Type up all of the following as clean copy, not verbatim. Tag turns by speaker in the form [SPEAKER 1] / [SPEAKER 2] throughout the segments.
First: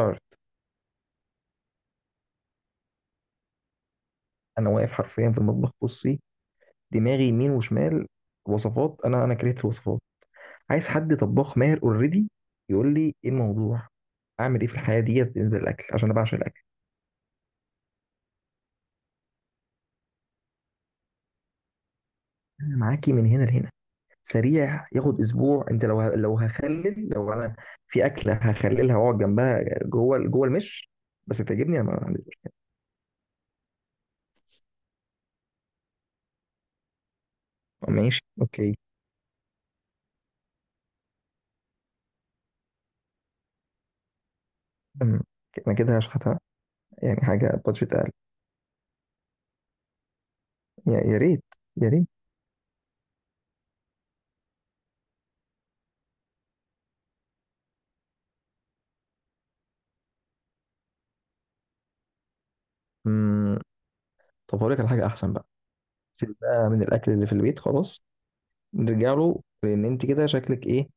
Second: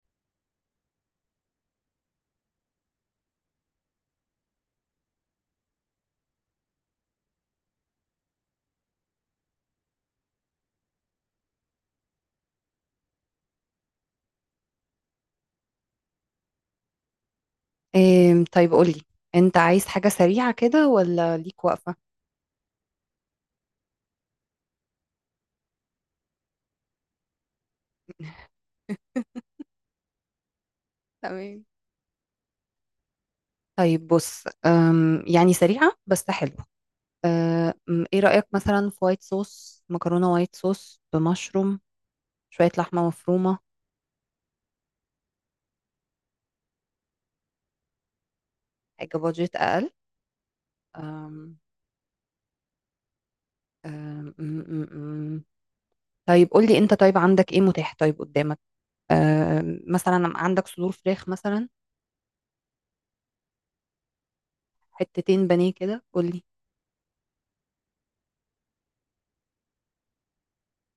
[SPEAKER 1] حر. انا واقف حرفيا في المطبخ، بصي، دماغي يمين وشمال. وصفات، انا كرهت الوصفات. عايز حد طباخ ماهر اوريدي يقول لي ايه الموضوع، اعمل ايه في الحياه ديت بالنسبه للاكل، عشان انا بعشق الاكل.
[SPEAKER 2] إيه، طيب قولي. انت عايز حاجة سريعة كده ولا ليك وقفة؟
[SPEAKER 1] انا معاكي من هنا لهنا. سريع، ياخد اسبوع، انت لو هخلل، لو انا في اكله هخللها واقعد جنبها، جوه جوه المش بس
[SPEAKER 2] تمام.
[SPEAKER 1] تعجبني، انا ما عنديش.
[SPEAKER 2] طيب بص، يعني سريعة بس حلوة. ايه
[SPEAKER 1] ماشي،
[SPEAKER 2] رأيك
[SPEAKER 1] اوكي.
[SPEAKER 2] مثلا في وايت صوص مكرونة، وايت صوص بمشروم، شوية لحمة مفرومة؟
[SPEAKER 1] أم، انا كده هشحتها، يعني حاجه بادجت اقل.
[SPEAKER 2] حاجة بادجت أقل.
[SPEAKER 1] يا ريت.
[SPEAKER 2] أم،
[SPEAKER 1] يا ريت.
[SPEAKER 2] أم، أم، أم، أم. طيب قولي انت، طيب عندك ايه متاح، طيب قدامك؟ مثلا عندك صدور فراخ مثلا؟
[SPEAKER 1] أم، طب هقول لك على حاجه احسن بقى.
[SPEAKER 2] حتتين بانيه كده، قولي.
[SPEAKER 1] سيبها من الاكل اللي في البيت خلاص، نرجع له، لان انت كده شكلك ايه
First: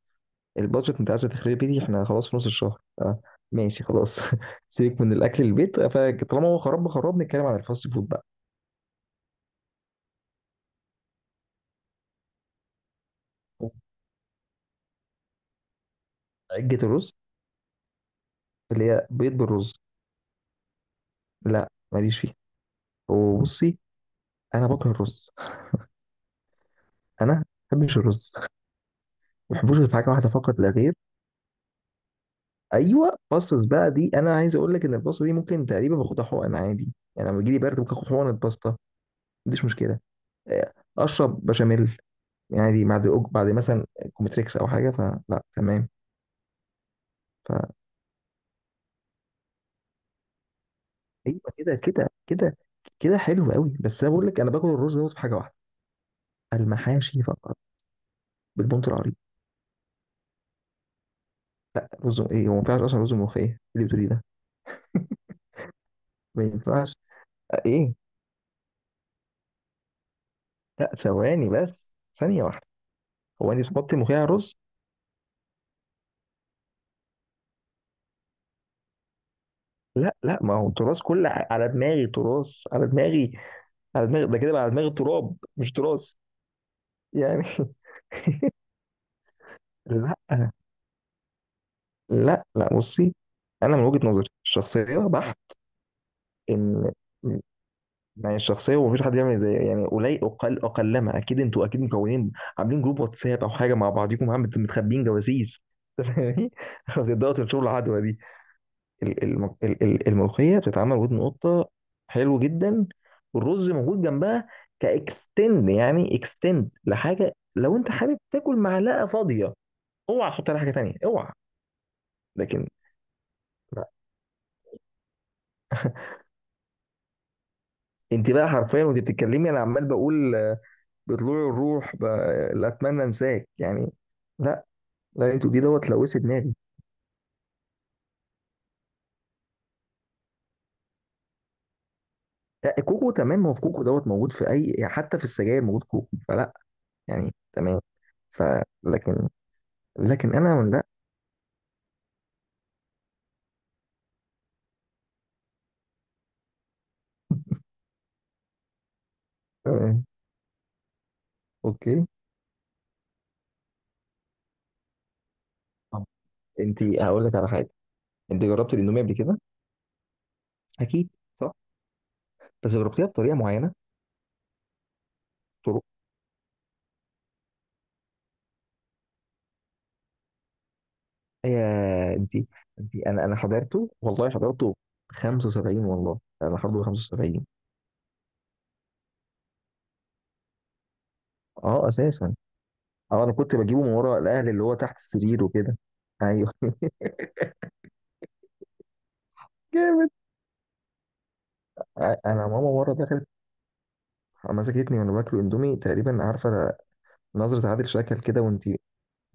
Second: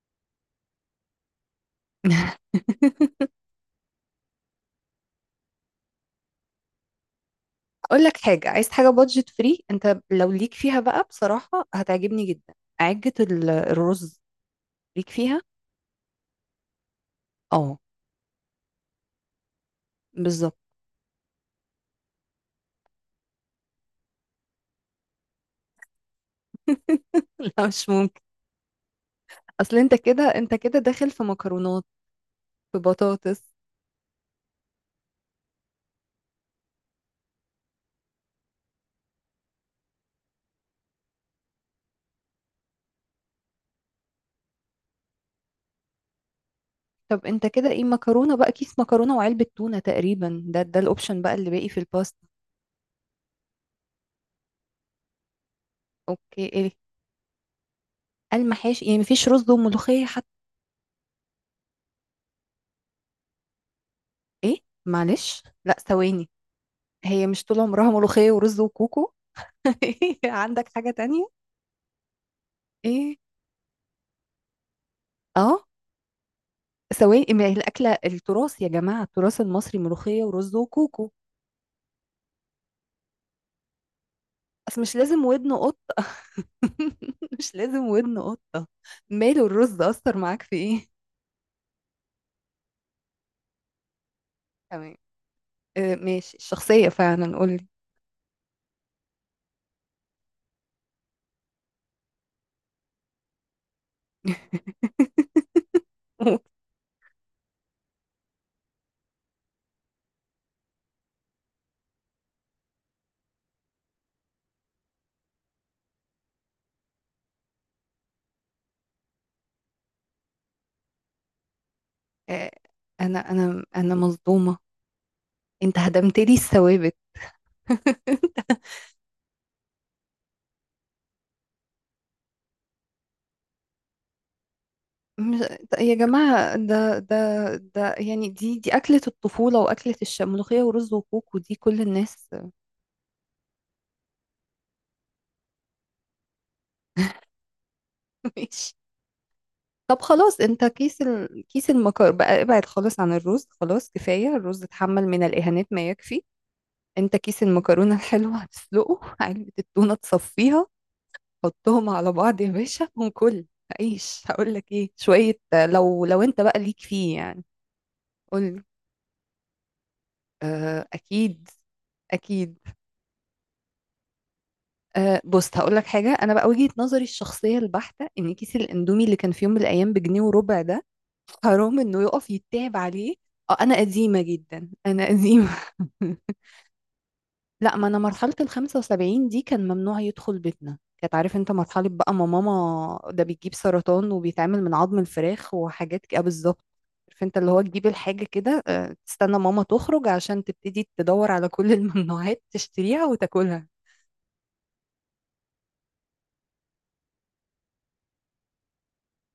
[SPEAKER 1] البادجت انت عايزه تخربي دي، احنا خلاص في نص الشهر. آه، ماشي خلاص. سيبك من الاكل البيت، فطالما هو خراب خراب نتكلم عن الفاست
[SPEAKER 2] اقول
[SPEAKER 1] فود
[SPEAKER 2] لك
[SPEAKER 1] بقى.
[SPEAKER 2] حاجه، عايز حاجه بادجت فري؟ انت لو ليك فيها بقى بصراحه هتعجبني جدا. عجه الرز، ليك فيها؟
[SPEAKER 1] عجة الرز
[SPEAKER 2] اه،
[SPEAKER 1] اللي هي بيض بالرز؟
[SPEAKER 2] بالظبط.
[SPEAKER 1] لا، ماليش فيه. وبصي، انا بكره الرز، انا ما
[SPEAKER 2] لا، مش
[SPEAKER 1] بحبش
[SPEAKER 2] ممكن.
[SPEAKER 1] الرز، ما
[SPEAKER 2] اصل
[SPEAKER 1] بحبوش غير
[SPEAKER 2] انت
[SPEAKER 1] في حاجه
[SPEAKER 2] كده،
[SPEAKER 1] واحده فقط لا غير.
[SPEAKER 2] داخل في مكرونات، في
[SPEAKER 1] ايوه،
[SPEAKER 2] بطاطس.
[SPEAKER 1] باستس بقى دي. انا عايز اقول لك ان الباستا دي ممكن تقريبا باخدها حقن عادي، يعني لما بيجي لي برد ممكن اخد حقنه باستا، ما عنديش مشكله. اشرب بشاميل، يعني دي بعد بعد مثلا كومتريكس او حاجه فلا، تمام.
[SPEAKER 2] طب انت كده ايه؟ مكرونه بقى، كيس مكرونه وعلبه تونه تقريبا، ده الاوبشن بقى
[SPEAKER 1] فايوه
[SPEAKER 2] اللي باقي
[SPEAKER 1] كده
[SPEAKER 2] في
[SPEAKER 1] كده
[SPEAKER 2] الباستا.
[SPEAKER 1] كده، كده حلو قوي. بس انا بقول لك، انا باكل الرز دوت في حاجه واحده،
[SPEAKER 2] اوكي، ايه؟
[SPEAKER 1] المحاشي فقط،
[SPEAKER 2] المحاشي
[SPEAKER 1] بالبنط
[SPEAKER 2] يعني؟
[SPEAKER 1] العريض.
[SPEAKER 2] مفيش رز وملوخيه حتى؟
[SPEAKER 1] رز ايه؟ هو ما ينفعش اصلا رز ملوخيه، إيه اللي بتقولي ده،
[SPEAKER 2] ايه؟ معلش، لا ثواني.
[SPEAKER 1] ما ينفعش.
[SPEAKER 2] هي مش طول عمرها
[SPEAKER 1] ايه؟
[SPEAKER 2] ملوخيه ورز وكوكو؟ عندك حاجه
[SPEAKER 1] لا،
[SPEAKER 2] تانية؟
[SPEAKER 1] ثواني بس، ثانيه واحده.
[SPEAKER 2] ايه؟
[SPEAKER 1] هو انت بتحطي ملوخيه على الرز؟
[SPEAKER 2] اه، سواء، ما هي الأكلة التراث يا جماعة، التراث المصري
[SPEAKER 1] لا
[SPEAKER 2] ملوخية
[SPEAKER 1] لا،
[SPEAKER 2] ورز
[SPEAKER 1] ما هو التراث
[SPEAKER 2] وكوكو.
[SPEAKER 1] كله على دماغي، تراث على دماغي، على دماغي، ده كده بقى على
[SPEAKER 2] أصل
[SPEAKER 1] دماغي
[SPEAKER 2] مش لازم
[SPEAKER 1] تراب
[SPEAKER 2] ودن
[SPEAKER 1] مش
[SPEAKER 2] قطة.
[SPEAKER 1] تراث، يعني.
[SPEAKER 2] مش لازم ودن قطة. ماله الرز، أثر معاك
[SPEAKER 1] لا
[SPEAKER 2] في إيه؟
[SPEAKER 1] لا لا، بصي، انا من وجهة نظري
[SPEAKER 2] تمام.
[SPEAKER 1] الشخصيه بحت.
[SPEAKER 2] آه، ماشي الشخصية
[SPEAKER 1] ان
[SPEAKER 2] فعلا،
[SPEAKER 1] إن-
[SPEAKER 2] قولي.
[SPEAKER 1] يعني الشخصيه، ومفيش حد يعمل زي، يعني قليل اقل اقلما، اكيد انتوا اكيد مكونين، عاملين جروب واتساب او حاجه مع بعضيكم، متخبيين جواسيس. فاهماني؟ بتبداوا تنشروا العدوى دي. الملوخيه بتتعمل ودن قطه، حلو جدا، والرز موجود جنبها كاكستند، يعني اكستند لحاجه. لو انت حابب تاكل معلقه فاضيه اوعى تحط عليها حاجه تانيه، اوعى.
[SPEAKER 2] آه،
[SPEAKER 1] لكن،
[SPEAKER 2] أنا مصدومة. أنت هدمت لي الثوابت.
[SPEAKER 1] انت بقى حرفيا وانت بتتكلمي انا عمال بقول آه، بطلوع الروح لا، اتمنى انساك يعني. لا لا،
[SPEAKER 2] مش...
[SPEAKER 1] انتوا دي دوت
[SPEAKER 2] يا
[SPEAKER 1] لوثت دماغي.
[SPEAKER 2] جماعة، ده يعني، دي أكلة الطفولة، وأكلة الملوخية ورز وكوكو دي كل الناس.
[SPEAKER 1] لا، كوكو تمام، ما هو في كوكو دوت موجود في اي، يعني حتى في السجاير موجود كوكو فلا، يعني تمام. ف،
[SPEAKER 2] ماشي.
[SPEAKER 1] لكن
[SPEAKER 2] طب
[SPEAKER 1] لكن
[SPEAKER 2] خلاص،
[SPEAKER 1] انا،
[SPEAKER 2] انت
[SPEAKER 1] لا
[SPEAKER 2] كيس المكر بقى ابعد خالص عن الرز، خلاص كفاية الرز اتحمل من الإهانات ما يكفي. انت كيس المكرونة الحلوة هتسلقه، علبة التونة
[SPEAKER 1] آه،
[SPEAKER 2] تصفيها، حطهم
[SPEAKER 1] اوكي.
[SPEAKER 2] على بعض يا باشا وكل عيش. هقول لك ايه، شوية،
[SPEAKER 1] طب،
[SPEAKER 2] لو انت بقى ليك
[SPEAKER 1] انت
[SPEAKER 2] فيه
[SPEAKER 1] هقول لك
[SPEAKER 2] يعني.
[SPEAKER 1] على حاجه، انت
[SPEAKER 2] قول.
[SPEAKER 1] جربت الاندومي قبل كده؟
[SPEAKER 2] آه،
[SPEAKER 1] اكيد
[SPEAKER 2] اكيد.
[SPEAKER 1] صح.
[SPEAKER 2] اكيد.
[SPEAKER 1] بس جربتيها بطريقه معينه.
[SPEAKER 2] أه، بص هقول
[SPEAKER 1] طرق.
[SPEAKER 2] لك حاجة. أنا بقى وجهة نظري الشخصية البحتة إن كيس الأندومي اللي كان في يوم من الأيام بجنيه وربع ده، حرام إنه
[SPEAKER 1] يا
[SPEAKER 2] يقف
[SPEAKER 1] انت
[SPEAKER 2] يتعب
[SPEAKER 1] انت
[SPEAKER 2] عليه.
[SPEAKER 1] انا
[SPEAKER 2] أه، أنا
[SPEAKER 1] حضرته،
[SPEAKER 2] قديمة
[SPEAKER 1] والله
[SPEAKER 2] جدا،
[SPEAKER 1] حضرته
[SPEAKER 2] أنا قديمة.
[SPEAKER 1] 75، والله انا حضرته 75.
[SPEAKER 2] لا، ما أنا مرحلة ال 75 دي كان ممنوع يدخل بيتنا. كانت، عارف أنت، مرحلة
[SPEAKER 1] اه
[SPEAKER 2] بقى، ما
[SPEAKER 1] اساسا،
[SPEAKER 2] ماما
[SPEAKER 1] اه
[SPEAKER 2] ده
[SPEAKER 1] انا
[SPEAKER 2] بيجيب
[SPEAKER 1] كنت بجيبه من
[SPEAKER 2] سرطان
[SPEAKER 1] ورا الاهل،
[SPEAKER 2] وبيتعمل
[SPEAKER 1] اللي هو
[SPEAKER 2] من
[SPEAKER 1] تحت
[SPEAKER 2] عظم
[SPEAKER 1] السرير
[SPEAKER 2] الفراخ
[SPEAKER 1] وكده.
[SPEAKER 2] وحاجات كده،
[SPEAKER 1] ايوه.
[SPEAKER 2] بالظبط. عارف أنت اللي هو تجيب الحاجة كده، أه تستنى ماما تخرج
[SPEAKER 1] جامد.
[SPEAKER 2] عشان تبتدي تدور على كل الممنوعات
[SPEAKER 1] انا ماما مره
[SPEAKER 2] تشتريها
[SPEAKER 1] دخلت
[SPEAKER 2] وتاكلها.
[SPEAKER 1] مسكتني وانا باكل اندومي. تقريبا عارفه نظره عادل شكل كده، وانت اللي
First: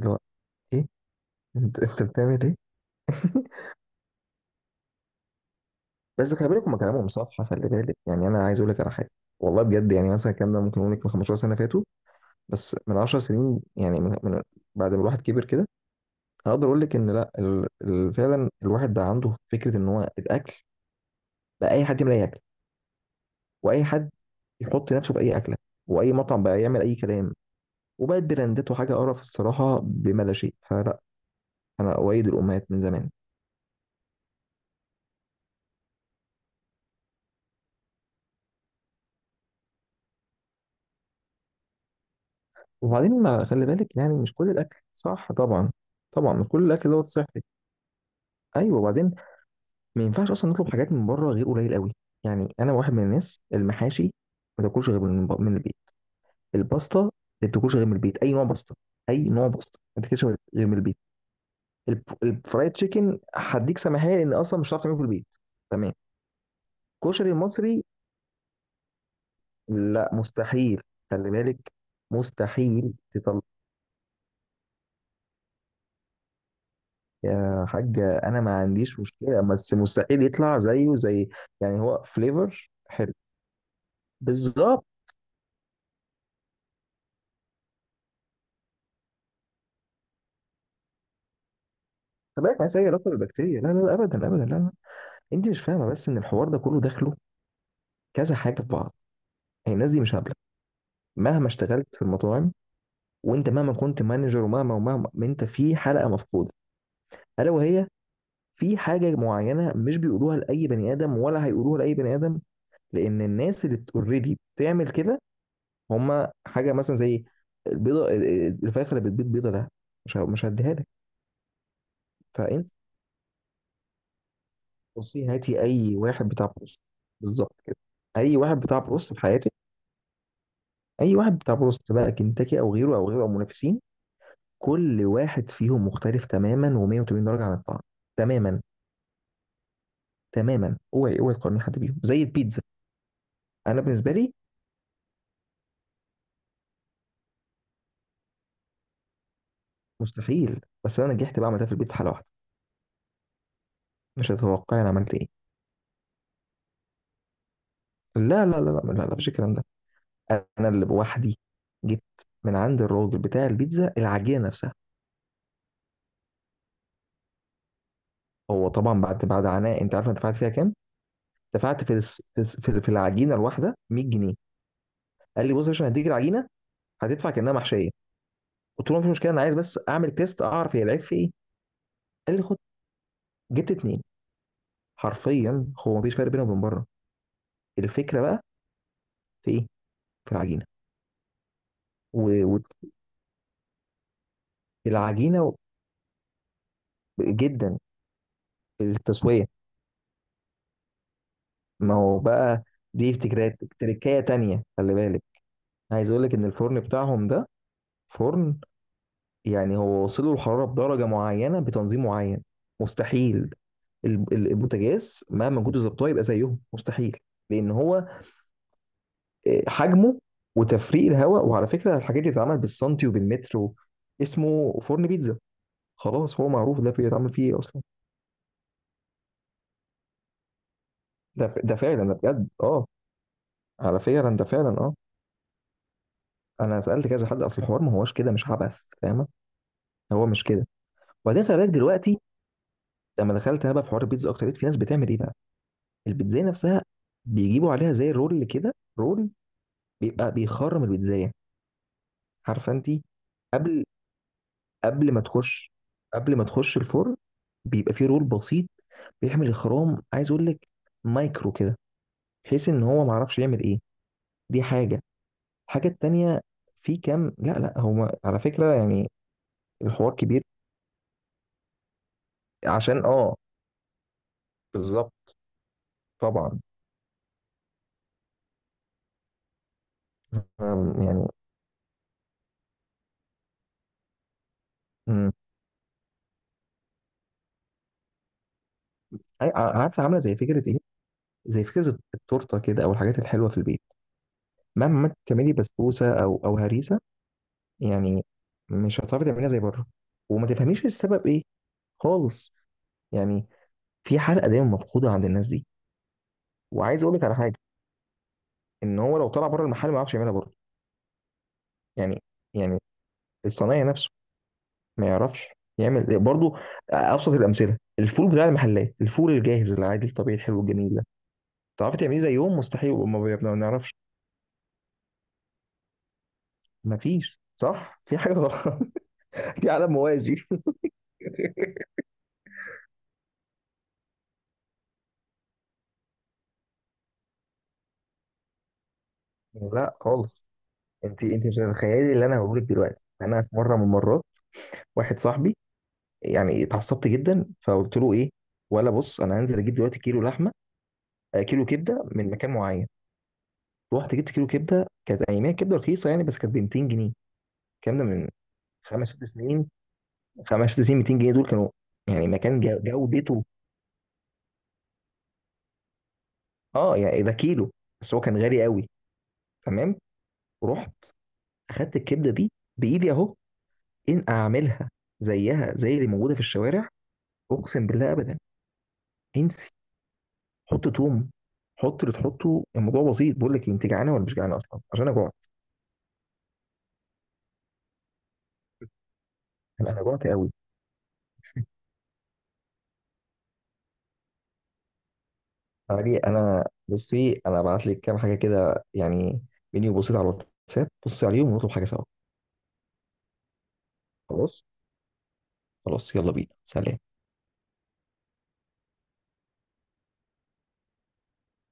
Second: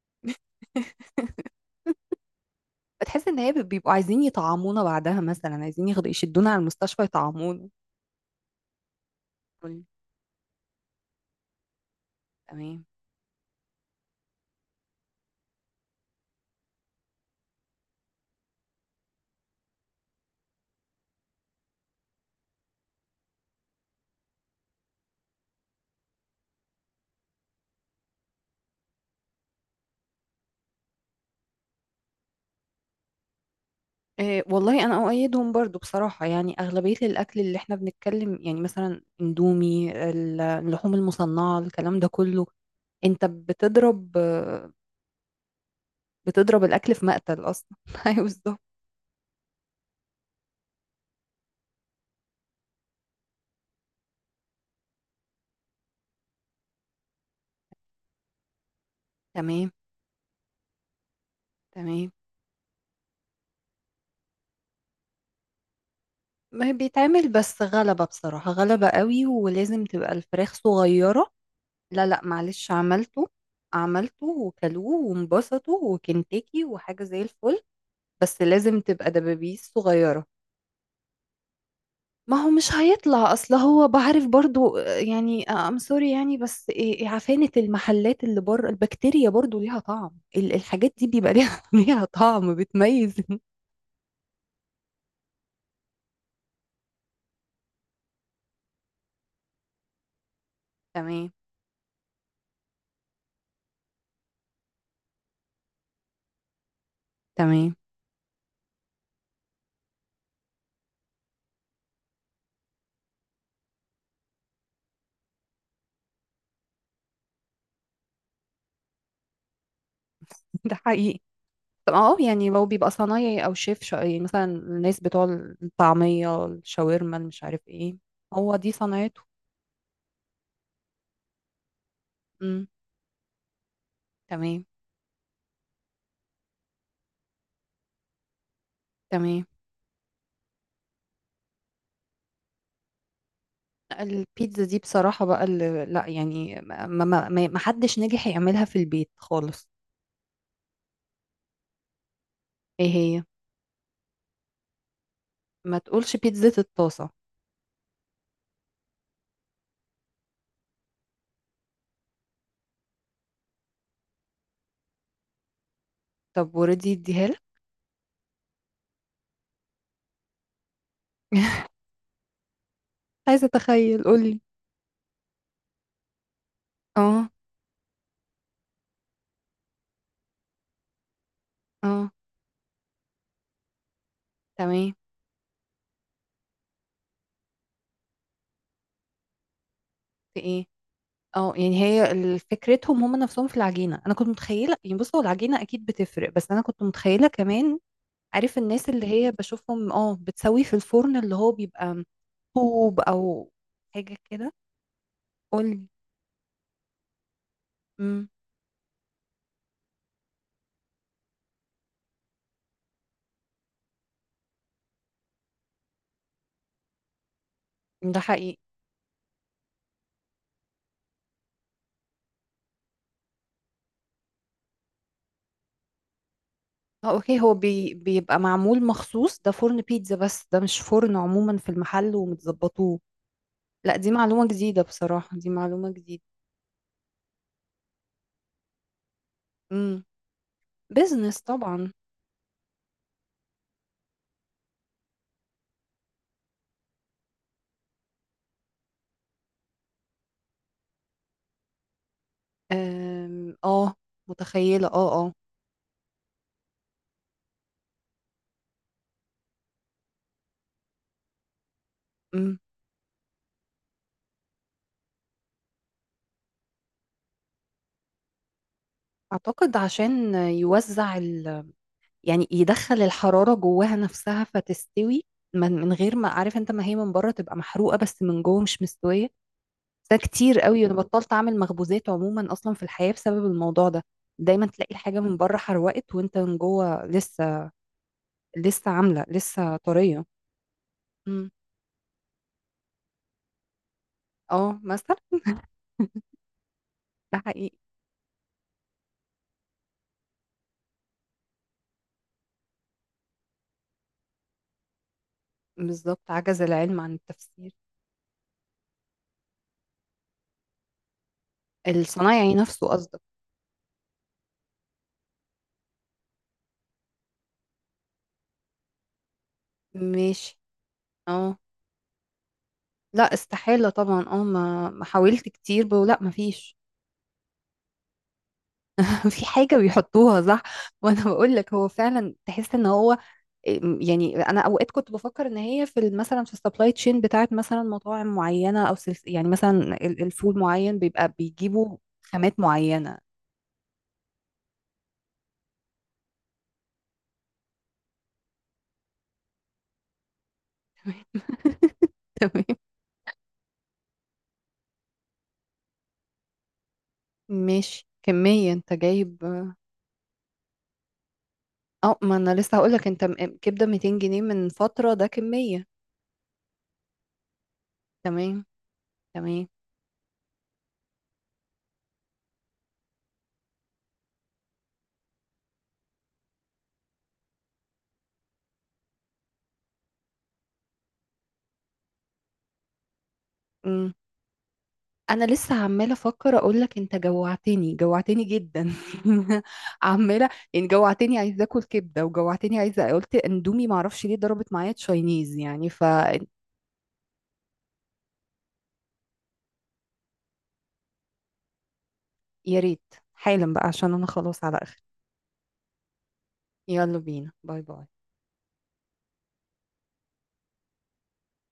[SPEAKER 1] هو ايه، انت بتعمل ايه.
[SPEAKER 2] بتحس ان هي بيبقوا عايزين يطعمونا، بعدها مثلا عايزين ياخدوا
[SPEAKER 1] بس خلي
[SPEAKER 2] يشدونا على
[SPEAKER 1] بالك، هم
[SPEAKER 2] المستشفى
[SPEAKER 1] كلامهم صح،
[SPEAKER 2] يطعمونا.
[SPEAKER 1] خلي بالك. يعني انا عايز اقول لك على حاجه، والله
[SPEAKER 2] قولي.
[SPEAKER 1] بجد. يعني مثلا الكلام ده ممكن اقول لك من 15 سنه فاتوا، بس
[SPEAKER 2] تمام.
[SPEAKER 1] من 10 سنين، يعني من بعد ما الواحد كبر كده، هقدر اقول لك ان لا، فعلا الواحد بقى عنده فكره ان هو الاكل، بقى اي حد يعمل اي اكل، واي حد يحط نفسه في اي اكله، واي مطعم بقى يعمل اي كلام، وبقت براندات وحاجه قرف الصراحه بما لا شيء فلا. انا اؤيد الامهات من زمان.
[SPEAKER 2] إيه والله، انا اؤيدهم برضو بصراحه. يعني اغلبيه الاكل اللي احنا بنتكلم، يعني مثلا اندومي، اللحوم المصنعه، الكلام ده كله.
[SPEAKER 1] وبعدين
[SPEAKER 2] انت
[SPEAKER 1] ما خلي بالك،
[SPEAKER 2] بتضرب
[SPEAKER 1] يعني مش كل الاكل صح طبعا. طبعا مش
[SPEAKER 2] بتضرب
[SPEAKER 1] كل الاكل
[SPEAKER 2] الاكل في
[SPEAKER 1] دوت
[SPEAKER 2] مقتل
[SPEAKER 1] صحي.
[SPEAKER 2] اصلا. ايوه بالظبط.
[SPEAKER 1] ايوه، وبعدين ما ينفعش اصلا نطلب حاجات من بره غير قليل قوي. يعني انا واحد من الناس، المحاشي ما تاكلش غير من البيت، الباستا ما تاكلش غير من البيت، اي نوع باستا، اي نوع
[SPEAKER 2] تمام،
[SPEAKER 1] باستا ما تاكلش غير من البيت.
[SPEAKER 2] تمام.
[SPEAKER 1] الفرايد تشيكن هديك سماحيه، لان اصلا مش هتعرف تعمله في البيت، تمام.
[SPEAKER 2] ما هي بيتعمل،
[SPEAKER 1] الكشري
[SPEAKER 2] بس
[SPEAKER 1] المصري،
[SPEAKER 2] غلبة بصراحة، غلبة قوي، ولازم
[SPEAKER 1] لا
[SPEAKER 2] تبقى الفراخ
[SPEAKER 1] مستحيل، خلي
[SPEAKER 2] صغيرة.
[SPEAKER 1] بالك،
[SPEAKER 2] لا لا، معلش،
[SPEAKER 1] مستحيل
[SPEAKER 2] عملته.
[SPEAKER 1] تطلع.
[SPEAKER 2] عملته وكلوه وانبسطوا، وكنتاكي وحاجة زي الفل.
[SPEAKER 1] يا حاجة، أنا
[SPEAKER 2] بس
[SPEAKER 1] ما
[SPEAKER 2] لازم
[SPEAKER 1] عنديش
[SPEAKER 2] تبقى
[SPEAKER 1] مشكلة،
[SPEAKER 2] دبابيس
[SPEAKER 1] بس مستحيل
[SPEAKER 2] صغيرة.
[SPEAKER 1] يطلع زيه، زي، يعني هو
[SPEAKER 2] ما هو
[SPEAKER 1] فليفر
[SPEAKER 2] مش
[SPEAKER 1] حلو.
[SPEAKER 2] هيطلع، اصل هو بعرف برضو،
[SPEAKER 1] بالظبط،
[SPEAKER 2] يعني سوري يعني. بس إيه، عفانة المحلات اللي بره، البكتيريا برضو ليها طعم، الحاجات دي بيبقى ليها ليها
[SPEAKER 1] خلي
[SPEAKER 2] طعم
[SPEAKER 1] بالك، زي رطب
[SPEAKER 2] بتميز.
[SPEAKER 1] البكتيريا. لا لا لا، أبدا أبدا، لا لا. أنت مش فاهمة بس إن الحوار ده كله داخله كذا حاجة في بعض، يعني الناس دي مش هبلة.
[SPEAKER 2] تمام،
[SPEAKER 1] مهما اشتغلت في المطاعم، وأنت مهما كنت مانجر، ومهما ومهما، ما أنت في حلقة مفقودة، ألا
[SPEAKER 2] تمام.
[SPEAKER 1] وهي في حاجة معينة مش بيقولوها لأي بني آدم، ولا هيقولوها لأي بني آدم، لأن الناس اللي أوريدي بتعمل كده. هما حاجه مثلا زي البيضه، الفراخ اللي بتبيض بيضه ده، مش هديها
[SPEAKER 2] ده
[SPEAKER 1] لك.
[SPEAKER 2] حقيقي. طب اه، يعني لو
[SPEAKER 1] فانت
[SPEAKER 2] بيبقى صنايعي او شيف يعني مثلا الناس بتوع
[SPEAKER 1] بصي، هاتي اي واحد بتاع
[SPEAKER 2] الطعمية،
[SPEAKER 1] بروست،
[SPEAKER 2] الشاورما، مش
[SPEAKER 1] بالظبط
[SPEAKER 2] عارف
[SPEAKER 1] كده،
[SPEAKER 2] ايه،
[SPEAKER 1] اي
[SPEAKER 2] هو
[SPEAKER 1] واحد
[SPEAKER 2] دي
[SPEAKER 1] بتاع بروست في
[SPEAKER 2] صنايعته.
[SPEAKER 1] حياتك، اي واحد بتاع بروست بقى، كنتاكي او غيره او غيره او منافسين،
[SPEAKER 2] تمام،
[SPEAKER 1] كل واحد فيهم مختلف تماما، و180 درجه عن الطعم. تماما،
[SPEAKER 2] تمام.
[SPEAKER 1] تماما، اوعي اوعي تقارني حد بيهم. زي البيتزا، انا
[SPEAKER 2] لأ،
[SPEAKER 1] بالنسبه لي
[SPEAKER 2] البيتزا دي بصراحة بقى، اللي لا يعني، ما حدش نجح يعملها في البيت خالص.
[SPEAKER 1] مستحيل، بس انا نجحت بقى، عملتها في البيت في حاله واحده.
[SPEAKER 2] ايه هي؟
[SPEAKER 1] مش هتتوقعي انا عملت ايه.
[SPEAKER 2] ما تقولش بيتزا الطاسة.
[SPEAKER 1] لا لا لا لا لا لا، مفيش الكلام ده. انا اللي بوحدي جبت من عند الراجل بتاع البيتزا العجينه نفسها.
[SPEAKER 2] طب وردي اديها لك؟
[SPEAKER 1] هو طبعا بعد عناء، انت عارف انا دفعت فيها كام؟ دفعت في الس- في الس- في في العجينه
[SPEAKER 2] عايزة
[SPEAKER 1] الواحده
[SPEAKER 2] اتخيل،
[SPEAKER 1] 100 جنيه.
[SPEAKER 2] قولي.
[SPEAKER 1] قال لي بص، عشان هديك العجينه
[SPEAKER 2] اه
[SPEAKER 1] هتدفع كانها محشيه. قلت له مفيش مشكله، انا عايز بس اعمل تيست، اعرف هي العيب في ايه.
[SPEAKER 2] اه.
[SPEAKER 1] قال لي خد، جبت اتنين.
[SPEAKER 2] تمام.
[SPEAKER 1] حرفيا هو مفيش فرق بينه وبين بره. الفكره بقى في ايه؟ في
[SPEAKER 2] في
[SPEAKER 1] العجينه
[SPEAKER 2] ايه؟ اه يعني هي
[SPEAKER 1] و-
[SPEAKER 2] فكرتهم هم نفسهم في العجينة. انا كنت متخيلة، يعني بص، هو
[SPEAKER 1] والعجينه
[SPEAKER 2] العجينة اكيد بتفرق، بس انا كنت متخيلة كمان.
[SPEAKER 1] جدا،
[SPEAKER 2] عارف
[SPEAKER 1] في
[SPEAKER 2] الناس اللي هي
[SPEAKER 1] التسويه.
[SPEAKER 2] بشوفهم، اه بتسوي في الفرن اللي هو
[SPEAKER 1] ما
[SPEAKER 2] بيبقى
[SPEAKER 1] هو بقى
[SPEAKER 2] طوب
[SPEAKER 1] دي
[SPEAKER 2] او
[SPEAKER 1] افتكارات
[SPEAKER 2] حاجة
[SPEAKER 1] تركايه
[SPEAKER 2] كده.
[SPEAKER 1] تانيه، خلي بالك.
[SPEAKER 2] قولي.
[SPEAKER 1] عايز اقول لك ان الفرن بتاعهم ده
[SPEAKER 2] إمم.
[SPEAKER 1] فرن، يعني هو وصله الحرارة بدرجة معينة بتنظيم معين، مستحيل البوتاجاز مهما كنت ظبطه يبقى زيهم، مستحيل، لان هو
[SPEAKER 2] ده حقيقي.
[SPEAKER 1] حجمه وتفريق الهواء، وعلى فكره الحاجات دي بتتعمل بالسنتي وبالمتر، اسمه فرن بيتزا، خلاص، هو معروف ده
[SPEAKER 2] اه،
[SPEAKER 1] بيتعمل
[SPEAKER 2] اوكي.
[SPEAKER 1] فيه
[SPEAKER 2] هو
[SPEAKER 1] ايه اصلا.
[SPEAKER 2] بيبقى معمول مخصوص ده فرن بيتزا، بس ده مش فرن عموما في
[SPEAKER 1] ده فعلا، ده
[SPEAKER 2] المحل
[SPEAKER 1] بجد، اه
[SPEAKER 2] ومتظبطوه. لا،
[SPEAKER 1] على
[SPEAKER 2] دي
[SPEAKER 1] فعلا، ده
[SPEAKER 2] معلومة
[SPEAKER 1] فعلا،
[SPEAKER 2] جديدة
[SPEAKER 1] اه.
[SPEAKER 2] بصراحة، دي معلومة جديدة.
[SPEAKER 1] انا سالت كذا حد، اصل الحوار ما هوش كده، مش عبث فاهمه،
[SPEAKER 2] امم.
[SPEAKER 1] هو مش كده.
[SPEAKER 2] بيزنس
[SPEAKER 1] وبعدين خلي بالك
[SPEAKER 2] طبعا.
[SPEAKER 1] دلوقتي لما دخلت انا بقى في حوار البيتزا اكتر، لقيت في ناس بتعمل ايه بقى، البيتزاية نفسها بيجيبوا عليها زي رول كده، رول بيبقى بيخرم البيتزاية، عارفة انت، قبل
[SPEAKER 2] اه، متخيلة اه
[SPEAKER 1] قبل ما
[SPEAKER 2] اه.
[SPEAKER 1] تخش قبل ما تخش الفرن بيبقى فيه رول بسيط بيعمل الخرام. عايز اقول لك مايكرو كده،
[SPEAKER 2] امم.
[SPEAKER 1] بحيث ان هو ما عرفش يعمل ايه. دي حاجة، الحاجة التانية في كام، لا لا، هو على فكرة، يعني
[SPEAKER 2] اعتقد
[SPEAKER 1] الحوار
[SPEAKER 2] عشان
[SPEAKER 1] كبير،
[SPEAKER 2] يوزع ال... يعني يدخل
[SPEAKER 1] عشان اه،
[SPEAKER 2] الحرارة جواها نفسها فتستوي،
[SPEAKER 1] بالظبط،
[SPEAKER 2] من غير ما، عارف
[SPEAKER 1] طبعا.
[SPEAKER 2] انت، ما هي من بره تبقى محروقة بس من جوه مش مستوية. ده كتير قوي، انا
[SPEAKER 1] يعني.
[SPEAKER 2] بطلت اعمل مخبوزات عموما اصلا في الحياة بسبب الموضوع ده. دايما تلاقي الحاجة
[SPEAKER 1] أم.
[SPEAKER 2] من بره حروقت، وانت من جوه لسه، لسه عاملة لسه
[SPEAKER 1] عارفة، عاملة
[SPEAKER 2] طرية.
[SPEAKER 1] زي فكرة ايه،
[SPEAKER 2] مم.
[SPEAKER 1] زي فكرة التورتة كده او الحاجات الحلوة في البيت،
[SPEAKER 2] اه
[SPEAKER 1] مهما
[SPEAKER 2] مثلا.
[SPEAKER 1] تعملي بسبوسه او هريسه
[SPEAKER 2] ده حقيقي.
[SPEAKER 1] يعني، مش هتعرفي تعمليها زي بره، وما تفهميش السبب ايه خالص، يعني في حلقه دايما مفقوده عند الناس دي.
[SPEAKER 2] بالظبط، عجز العلم
[SPEAKER 1] وعايز
[SPEAKER 2] عن
[SPEAKER 1] اقول لك على حاجه،
[SPEAKER 2] التفسير.
[SPEAKER 1] ان هو لو طلع بره المحل ما يعرفش يعملها برضه. يعني
[SPEAKER 2] الصنايعي
[SPEAKER 1] يعني
[SPEAKER 2] نفسه قصدك.
[SPEAKER 1] الصنايعي نفسه ما يعرفش يعمل برضه. ابسط الامثله، الفول بتاع المحلات، الفول الجاهز العادي الطبيعي
[SPEAKER 2] ماشي.
[SPEAKER 1] الحلو الجميل ده
[SPEAKER 2] اه.
[SPEAKER 1] تعرفي تعمليه زيهم؟ مستحيل،
[SPEAKER 2] لا،
[SPEAKER 1] ما
[SPEAKER 2] استحالة
[SPEAKER 1] بنعرفش.
[SPEAKER 2] طبعا. اه، ما حاولت كتير، لا ما فيش.
[SPEAKER 1] ما فيش، صح، في حاجه غلط.
[SPEAKER 2] في
[SPEAKER 1] في
[SPEAKER 2] حاجة
[SPEAKER 1] عالم موازي.
[SPEAKER 2] بيحطوها صح. وانا بقول لك هو فعلا تحس ان هو، يعني انا اوقات كنت بفكر ان هي في مثلا في السبلاي تشين بتاعت مثلا مطاعم معينه او سلس، يعني مثلا
[SPEAKER 1] لا خالص،
[SPEAKER 2] الفول معين
[SPEAKER 1] انت
[SPEAKER 2] بيبقى
[SPEAKER 1] انت مش
[SPEAKER 2] بيجيبوا
[SPEAKER 1] متخيلي اللي انا
[SPEAKER 2] خامات
[SPEAKER 1] بقوله دلوقتي.
[SPEAKER 2] معينه.
[SPEAKER 1] انا في مره من المرات، واحد صاحبي، يعني اتعصبت جدا فقلت له ايه ولا، بص انا هنزل اجيب دلوقتي كيلو لحمه، كيلو كبده من مكان
[SPEAKER 2] تمام.
[SPEAKER 1] معين. رحت جبت كيلو كبده، كانت اياميها كبده رخيصه يعني، بس كانت ب 200 جنيه. الكلام ده
[SPEAKER 2] ماشي،
[SPEAKER 1] من
[SPEAKER 2] كميه انت
[SPEAKER 1] خمس ست
[SPEAKER 2] جايب؟
[SPEAKER 1] سنين، خمس ست سنين، 200 جنيه دول كانوا
[SPEAKER 2] اه،
[SPEAKER 1] يعني
[SPEAKER 2] ما انا
[SPEAKER 1] مكان،
[SPEAKER 2] لسه هقول لك، انت
[SPEAKER 1] جودته.
[SPEAKER 2] كبده 200 جنيه من فتره، ده كميه.
[SPEAKER 1] اه يعني ده كيلو، بس هو كان غالي
[SPEAKER 2] تمام،
[SPEAKER 1] قوي،
[SPEAKER 2] تمام.
[SPEAKER 1] تمام. رحت اخدت الكبده دي بايدي اهو، ان اعملها زيها زي اللي موجوده في الشوارع، اقسم بالله ابدا. انسي، حط توم، حط اللي تحطه، الموضوع بسيط. بقول لك إيه، انت جعانه ولا مش جعانه؟ اصلا عشان انا جوعت،
[SPEAKER 2] انا لسه عماله افكر اقول لك انت جوعتني، جوعتني جدا.
[SPEAKER 1] انا جوعت
[SPEAKER 2] عماله
[SPEAKER 1] قوي.
[SPEAKER 2] يعني، جوعتني عايزه اكل كبده، وجوعتني عايزه، قلت اندومي، معرفش ليه ضربت معايا تشاينيز يعني. ف،
[SPEAKER 1] تعالي، انا بصي، انا ابعت لك كام حاجه كده، يعني منيو بسيط على الواتساب، بصي عليهم ونطلب حاجه سوا.
[SPEAKER 2] يا ريت، حالا بقى عشان انا خلاص
[SPEAKER 1] خلاص،
[SPEAKER 2] على اخر.
[SPEAKER 1] خلاص، يلا بينا، سلام.
[SPEAKER 2] يلا بينا، باي باي.